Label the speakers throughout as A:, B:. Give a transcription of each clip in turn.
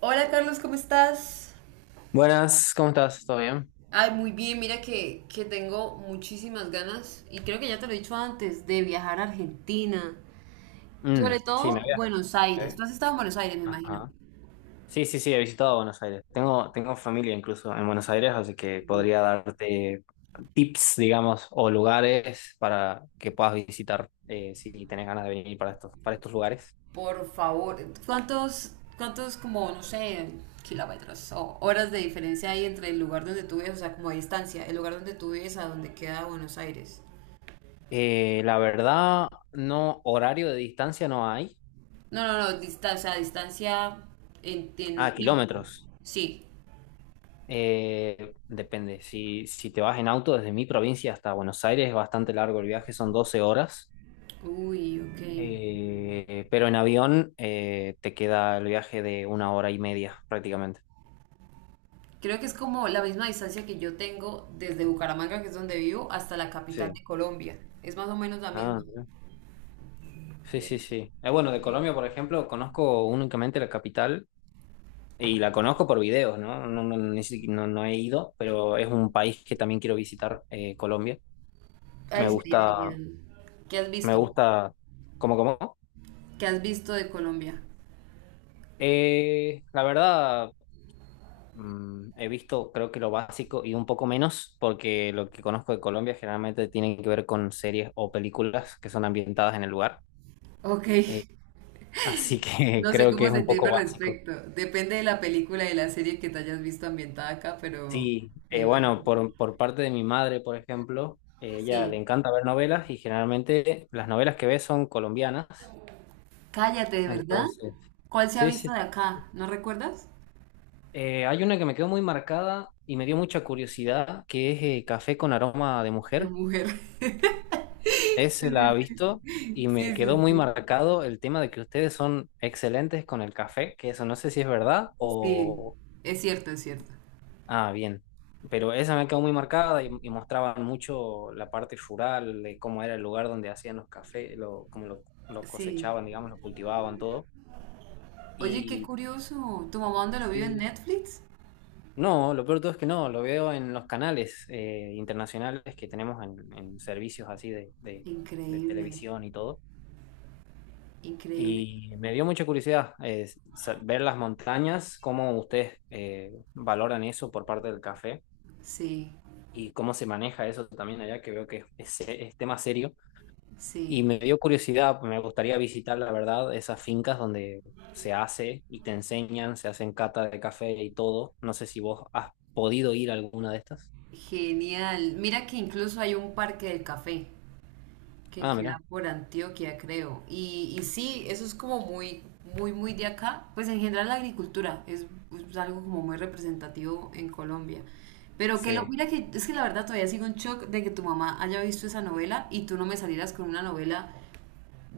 A: Hola Carlos, ¿cómo estás?
B: Buenas, ¿cómo estás? ¿Todo bien?
A: Ay, muy bien, mira que tengo muchísimas ganas, y creo que ya te lo he dicho antes, de viajar a Argentina. Sobre
B: Sí, me
A: todo
B: había.
A: Buenos Aires.
B: ¿Eh?
A: Tú has estado en Buenos Aires, me imagino.
B: Ajá. Sí, sí, sí, he visitado Buenos Aires. Tengo familia incluso en Buenos Aires, así que podría darte tips, digamos, o lugares para que puedas visitar si tenés ganas de venir para para estos lugares.
A: Por favor, ¿cuántos como, no sé, kilómetros o horas de diferencia hay entre el lugar donde tú vives, o sea, como de distancia, el lugar donde tú vives a donde queda Buenos Aires?
B: La verdad, no, horario de distancia no hay.
A: No, no, no, distancia, o sea, distancia en
B: Ah,
A: tiempo.
B: kilómetros.
A: Sí.
B: Depende. Si te vas en auto desde mi provincia hasta Buenos Aires, es bastante largo el viaje, son 12 horas.
A: Uy, ok.
B: Pero en avión te queda el viaje de 1 hora y media prácticamente.
A: Creo que es como la misma distancia que yo tengo desde Bucaramanga, que es donde vivo, hasta la capital
B: Sí.
A: de Colombia. Es más o menos la misma.
B: Ah, mira. Sí,
A: Ve.
B: sí, sí. Bueno, de
A: Ok.
B: Colombia, por ejemplo, conozco únicamente la capital y la conozco por videos, ¿no? No, no, no he ido, pero es un país que también quiero visitar, Colombia. Me
A: Ay, sería
B: gusta,
A: genial. ¿Qué has
B: me
A: visto?
B: gusta, ¿cómo, cómo?
A: ¿Qué has visto de Colombia?
B: La verdad. He visto, creo que lo básico y un poco menos, porque lo que conozco de Colombia generalmente tiene que ver con series o películas que son ambientadas en el lugar.
A: Ok.
B: Eh, así que
A: No sé
B: creo que
A: cómo
B: es un
A: sentirme
B: poco
A: al
B: básico.
A: respecto. Depende de la película y la serie que te hayas visto ambientada acá, pero
B: Sí,
A: me
B: bueno,
A: imagino.
B: por parte de mi madre, por ejemplo, ella le
A: Sí.
B: encanta ver novelas y generalmente las novelas que ve son colombianas.
A: Cállate, ¿de verdad?
B: Entonces,
A: ¿Cuál se ha
B: sí,
A: visto
B: sí.
A: de acá? ¿No recuerdas?
B: Hay una que me quedó muy marcada y me dio mucha curiosidad, que es Café con aroma de
A: De
B: mujer.
A: mujer. Sí,
B: Ese la ha
A: sí,
B: visto
A: sí.
B: y me
A: Sí,
B: quedó
A: sí,
B: muy
A: sí.
B: marcado el tema de que ustedes son excelentes con el café, que eso no sé si es verdad
A: Sí,
B: o...
A: es cierto, es cierto.
B: Ah, bien. Pero esa me quedó muy marcada y mostraban mucho la parte rural, de cómo era el lugar donde hacían los cafés, lo
A: Sí.
B: cosechaban, digamos, lo cultivaban, todo.
A: Oye, qué
B: Y
A: curioso. ¿Tu mamá dónde lo vio en
B: sí,
A: Netflix?
B: no, lo peor de todo es que no, lo veo en los canales internacionales que tenemos en servicios así de
A: Increíble,
B: televisión y todo.
A: increíble.
B: Y me dio mucha curiosidad ver las montañas, cómo ustedes valoran eso por parte del café
A: Sí,
B: y cómo se maneja eso también allá, que veo que es tema serio. Y
A: sí.
B: me dio curiosidad, me gustaría visitar, la verdad, esas fincas donde se hace y te enseñan, se hacen cata de café y todo. No sé si vos has podido ir a alguna de estas.
A: Genial. Mira que incluso hay un parque del café que
B: Ah,
A: queda
B: mira,
A: por Antioquia, creo. Y sí, eso es como muy, muy, muy de acá. Pues en general la agricultura es algo como muy representativo en Colombia. Pero que lo,
B: sí.
A: mira que es que la verdad todavía sigo en shock de que tu mamá haya visto esa novela y tú no me salieras con una novela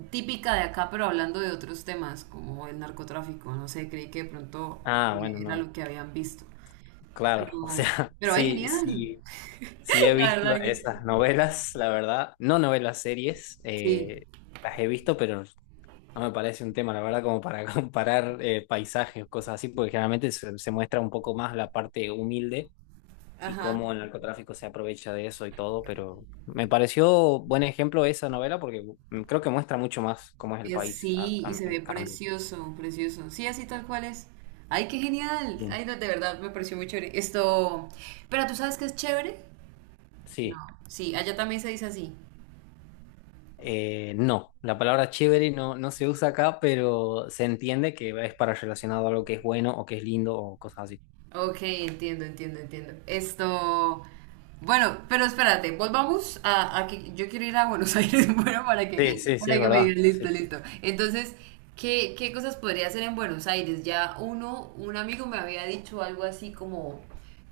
A: típica de acá, pero hablando de otros temas, como el narcotráfico, no sé, creí que de pronto
B: Ah, bueno,
A: era
B: no,
A: lo que habían visto.
B: claro. O
A: Pero,
B: sea,
A: pero ay,
B: sí,
A: genial.
B: sí. Sí, he
A: La
B: visto
A: verdad que
B: esas novelas, la verdad. No novelas, series.
A: sí.
B: Las he visto, pero no me parece un tema, la verdad, como para comparar paisajes o cosas así, porque generalmente se muestra un poco más la parte humilde y
A: Ajá.
B: cómo el narcotráfico se aprovecha de eso y todo, pero me pareció buen ejemplo esa novela porque creo que muestra mucho más cómo es el
A: Es,
B: país,
A: sí, y se
B: en
A: ve
B: cambio.
A: precioso, precioso. Sí, así tal cual es. Ay, qué genial.
B: Mm.
A: Ay, no, de verdad, me pareció muy chévere. Esto. Pero tú sabes que es chévere. No,
B: Sí.
A: sí, allá también se dice así.
B: No, la palabra chévere no se usa acá, pero se entiende que es para relacionado a algo que es bueno o que es lindo o cosas así.
A: Ok, entiendo, entiendo, entiendo. Esto. Bueno, pero espérate, volvamos a que yo quiero ir a Buenos Aires, bueno,
B: Sí, sí, sí,
A: para
B: es
A: que me
B: verdad.
A: digan,
B: Sí,
A: listo,
B: sí.
A: listo. Entonces, ¿qué cosas podría hacer en Buenos Aires? Ya uno, un amigo me había dicho algo así como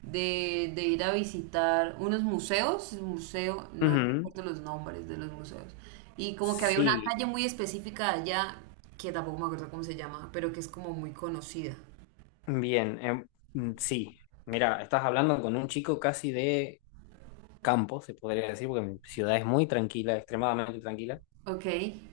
A: de ir a visitar unos museos, museo, no
B: Ujú.
A: recuerdo los nombres de los museos, y como que había una
B: Sí,
A: calle muy específica allá, que tampoco me acuerdo cómo se llama, pero que es como muy conocida.
B: bien, sí. Mira, estás hablando con un chico casi de campo, se podría decir, porque mi ciudad es muy tranquila, extremadamente tranquila,
A: Ok.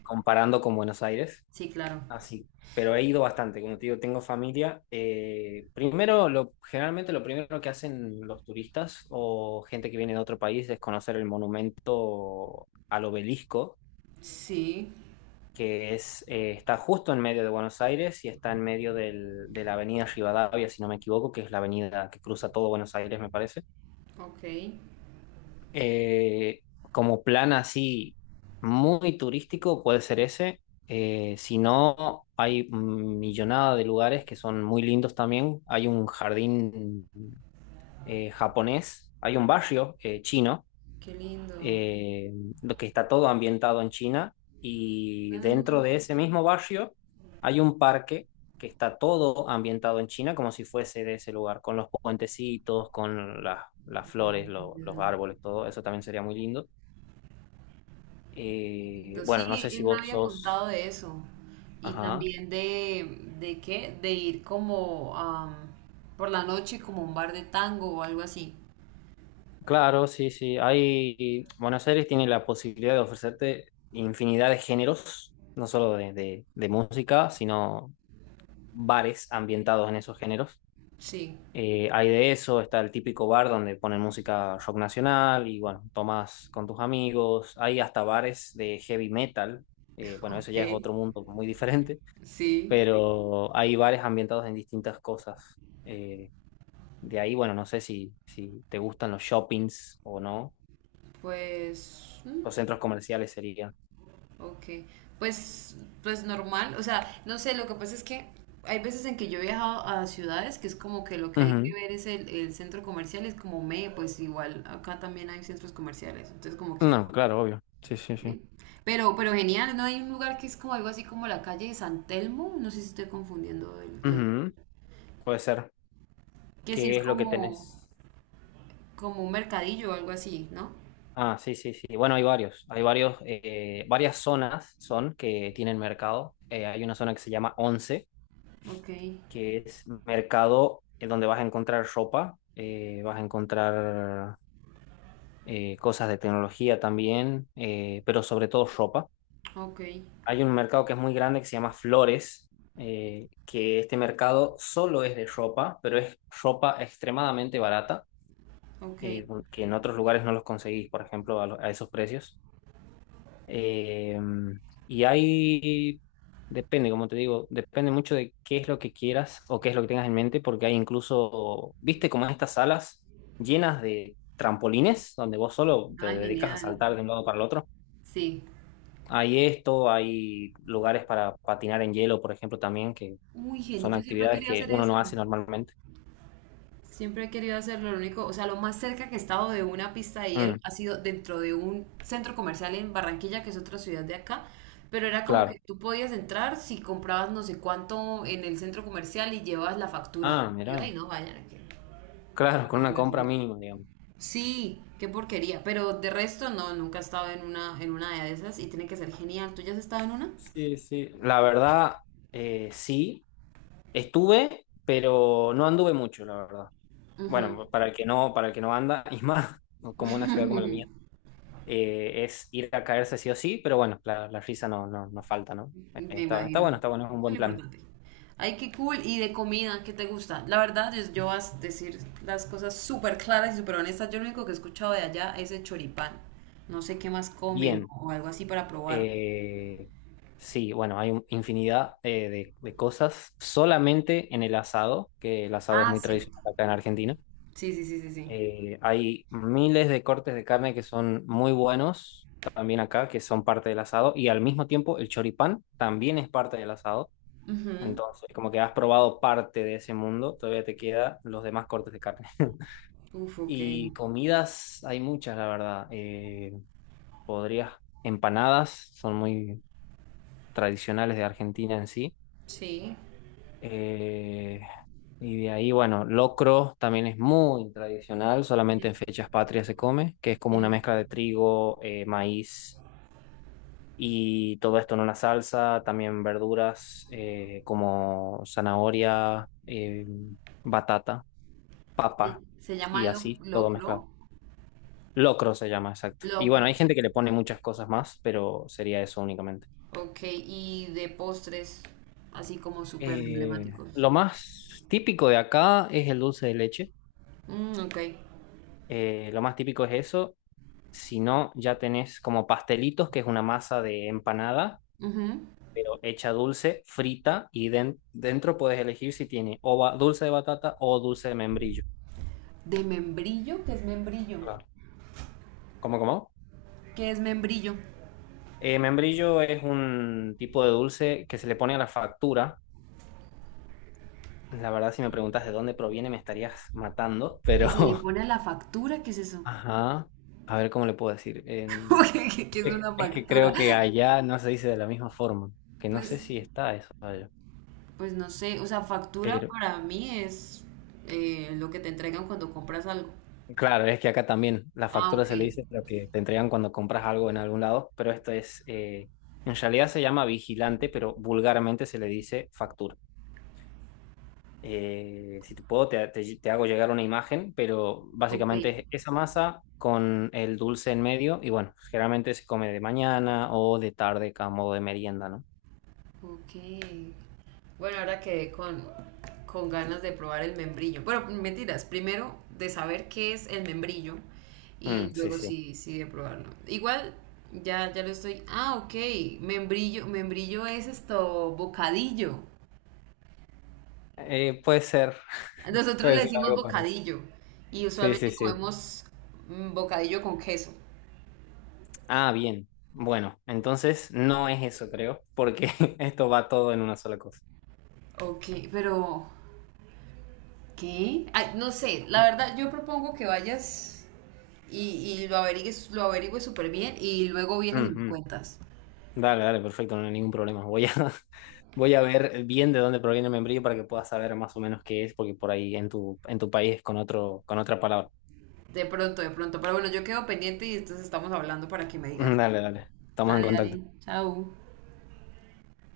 B: comparando con Buenos Aires.
A: Sí, claro.
B: Así, pero he ido bastante, como te digo, tengo familia. Primero, lo, generalmente lo primero que hacen los turistas o gente que viene de otro país es conocer el monumento al obelisco,
A: Sí,
B: que es, está justo en medio de Buenos Aires y está en medio de la avenida Rivadavia, si no me equivoco, que es la avenida que cruza todo Buenos Aires, me parece.
A: ok.
B: Eh, como plan así muy turístico puede ser ese. Si no, hay millonada de lugares que son muy lindos también. Hay un jardín japonés, hay un barrio chino,
A: Qué lindo.
B: eh, lo que está todo ambientado en China. Y dentro
A: Ah,
B: de ese mismo barrio hay un parque que está todo ambientado en China como si fuese de ese lugar, con los puentecitos, las flores, los
A: lindo.
B: árboles, todo. Eso también sería muy lindo. Bueno, no
A: Sí,
B: sé si
A: él me
B: vos
A: había
B: sos...
A: contado de eso. Y
B: Ajá.
A: también ¿de qué? De ir como por la noche como a un bar de tango o algo así.
B: Claro, sí, sí. Hay... Buenos Aires tiene la posibilidad de ofrecerte infinidad de géneros, no solo de música, sino bares ambientados en esos géneros.
A: Sí.
B: Hay de eso, está el típico bar donde ponen música rock nacional y bueno, tomás con tus amigos. Hay hasta bares de heavy metal. Bueno, eso
A: Ok.
B: ya es otro mundo muy diferente,
A: Sí.
B: pero hay bares ambientados en distintas cosas. De ahí, bueno, no sé si te gustan los shoppings o no.
A: Pues...
B: Los centros comerciales serían.
A: ok, pues, pues normal, o sea, no sé, lo que pasa es que hay veces en que yo he viajado a ciudades que es como que lo que hay que
B: Ujú.
A: ver es el centro comercial, es como me, pues igual acá también hay centros comerciales, entonces como que,
B: No, claro, obvio. Sí, sí, sí.
A: sí. Pero genial, ¿no? Hay un lugar que es como algo así como la calle de San Telmo, no sé si estoy confundiendo, el, tel-
B: Ujú. Puede ser.
A: que sí es
B: ¿Qué es lo que
A: como,
B: tenés?
A: como un mercadillo o algo así, ¿no?
B: Ah, sí, sí, sí. Bueno, hay varios. Hay varios, varias zonas son que tienen mercado. Hay una zona que se llama Once,
A: Ok,
B: que es mercado en donde vas a encontrar ropa, vas a encontrar cosas de tecnología también, pero sobre todo ropa.
A: ok,
B: Hay un mercado que es muy grande que se llama Flores, que este mercado solo es de ropa, pero es ropa extremadamente barata,
A: ok,
B: eh, que en otros lugares no los conseguís, por ejemplo, a esos precios. Eh, y hay, depende, como te digo, depende mucho de qué es lo que quieras o qué es lo que tengas en mente, porque hay incluso, viste, como estas salas llenas de trampolines, donde vos solo te
A: ah,
B: dedicas a
A: genial,
B: saltar de un lado para el otro.
A: sí.
B: Hay esto, hay lugares para patinar en hielo, por ejemplo, también, que
A: Uy, genial,
B: son
A: yo siempre
B: actividades
A: quería
B: que
A: hacer
B: uno
A: eso.
B: no hace normalmente.
A: Siempre he querido hacerlo, lo único, o sea, lo más cerca que he estado de una pista de hielo
B: Mm,
A: ha sido dentro de un centro comercial en Barranquilla, que es otra ciudad de acá, pero era como que
B: claro.
A: tú podías entrar si comprabas no sé cuánto en el centro comercial y llevabas la factura.
B: Ah,
A: Yo,
B: mirá.
A: ay, no, vayan que-
B: Claro, con una compra mínima, digamos.
A: Sí, qué porquería, pero de resto no, nunca he estado en una de esas y tiene que ser genial. ¿Tú ya has estado en una?
B: Sí, sí. La verdad, sí. Estuve, pero no anduve mucho, la verdad. Bueno, para el que no, para el que no anda, y más, como una ciudad como la mía, es ir a caerse sí o sí, pero bueno, la risa no, no, no falta, ¿no?
A: Me
B: Está,
A: imagino. Eso
B: está bueno, es un
A: es lo
B: buen plan.
A: importante. Ay, qué cool. ¿Y de comida? ¿Qué te gusta? La verdad, yo voy a decir las cosas súper claras y súper honestas. Yo lo único que he escuchado de allá es el choripán. No sé qué más comen
B: Bien.
A: o algo así para probar.
B: Eh, sí, bueno, infinidad de cosas solamente en el asado, que el asado es
A: Ah,
B: muy
A: cierto.
B: tradicional acá en Argentina.
A: Sí, sí, sí, sí, sí.
B: Hay miles de cortes de carne que son muy buenos también acá, que son parte del asado, y al mismo tiempo el choripán también es parte del asado.
A: Ujú.
B: Entonces, como que has probado parte de ese mundo, todavía te quedan los demás cortes de carne.
A: Uf, ok.
B: Y comidas hay muchas, la verdad. Podrías, empanadas son muy, tradicionales de Argentina en sí.
A: Sí.
B: Eh, y de ahí, bueno, locro también es muy tradicional, solamente
A: El,
B: en fechas patrias se come, que es como una
A: el-
B: mezcla de trigo, maíz y todo esto en una salsa, también verduras como zanahoria, batata,
A: se
B: papa
A: se llama
B: y
A: lo-
B: así, todo mezclado.
A: locro.
B: Locro se llama, exacto. Y bueno,
A: Locro.
B: hay gente que le pone muchas cosas más, pero sería eso únicamente.
A: Ok, y de postres, así como súper
B: Eh,
A: emblemáticos.
B: lo más típico de acá es el dulce de leche.
A: Mm, ok.
B: Lo más típico es eso. Si no, ya tenés como pastelitos, que es una masa de empanada,
A: Ujú.
B: pero hecha dulce, frita, y dentro puedes elegir si tiene dulce de batata o dulce de membrillo.
A: De membrillo, ¿qué es membrillo?
B: Claro. ¿Cómo, cómo?
A: ¿Qué es membrillo?
B: Membrillo es un tipo de dulce que se le pone a la factura. La verdad, si me preguntas de dónde proviene, me estarías matando,
A: Que
B: pero...
A: se le pone a la factura, ¿qué es eso?
B: Ajá. A ver cómo le puedo decir.
A: ¿Cómo
B: En-
A: que es una
B: Es que
A: factura?
B: creo que allá no se dice de la misma forma, que no sé
A: Pues,
B: si está eso allá.
A: pues no sé, o sea, factura
B: Pero
A: para mí es lo que te entregan cuando compras algo.
B: claro, es que acá también la
A: Ah,
B: factura
A: ok,
B: se le dice lo que te entregan cuando compras algo en algún lado, pero esto es, en realidad se llama vigilante, pero vulgarmente se le dice factura. Si te puedo, te hago llegar una imagen, pero
A: ok.
B: básicamente es esa masa con el dulce en medio y bueno, generalmente se come de mañana o de tarde a modo de merienda, ¿no?
A: Ok. Bueno, ahora quedé con ganas de probar el membrillo. Bueno, mentiras, primero de saber qué es el membrillo y
B: Mm, sí,
A: luego
B: sí.
A: sí, sí de probarlo. Igual, ya, ya lo estoy. Ah, ok. Membrillo, membrillo es esto, bocadillo.
B: Puede ser,
A: Nosotros
B: puede
A: le
B: ser
A: decimos
B: algo parecido.
A: bocadillo y
B: Sí, sí,
A: usualmente
B: sí.
A: comemos mm, bocadillo con queso.
B: Ah, bien. Bueno, entonces no es eso, creo, porque esto va todo en una sola cosa.
A: Ok, pero ¿qué? Ay, no sé, la verdad yo propongo que vayas y lo averigues, lo averigües súper bien y luego vienes y me
B: Ujú.
A: cuentas.
B: Dale, dale, perfecto, no hay ningún problema. Voy a, voy a ver bien de dónde proviene el membrillo para que puedas saber más o menos qué es, porque por ahí en tu país es con otro, con otra palabra.
A: De pronto, de pronto. Pero bueno, yo quedo pendiente y entonces estamos hablando para que me digas.
B: Dale, dale. Estamos en
A: Dale, dale.
B: contacto.
A: Chao.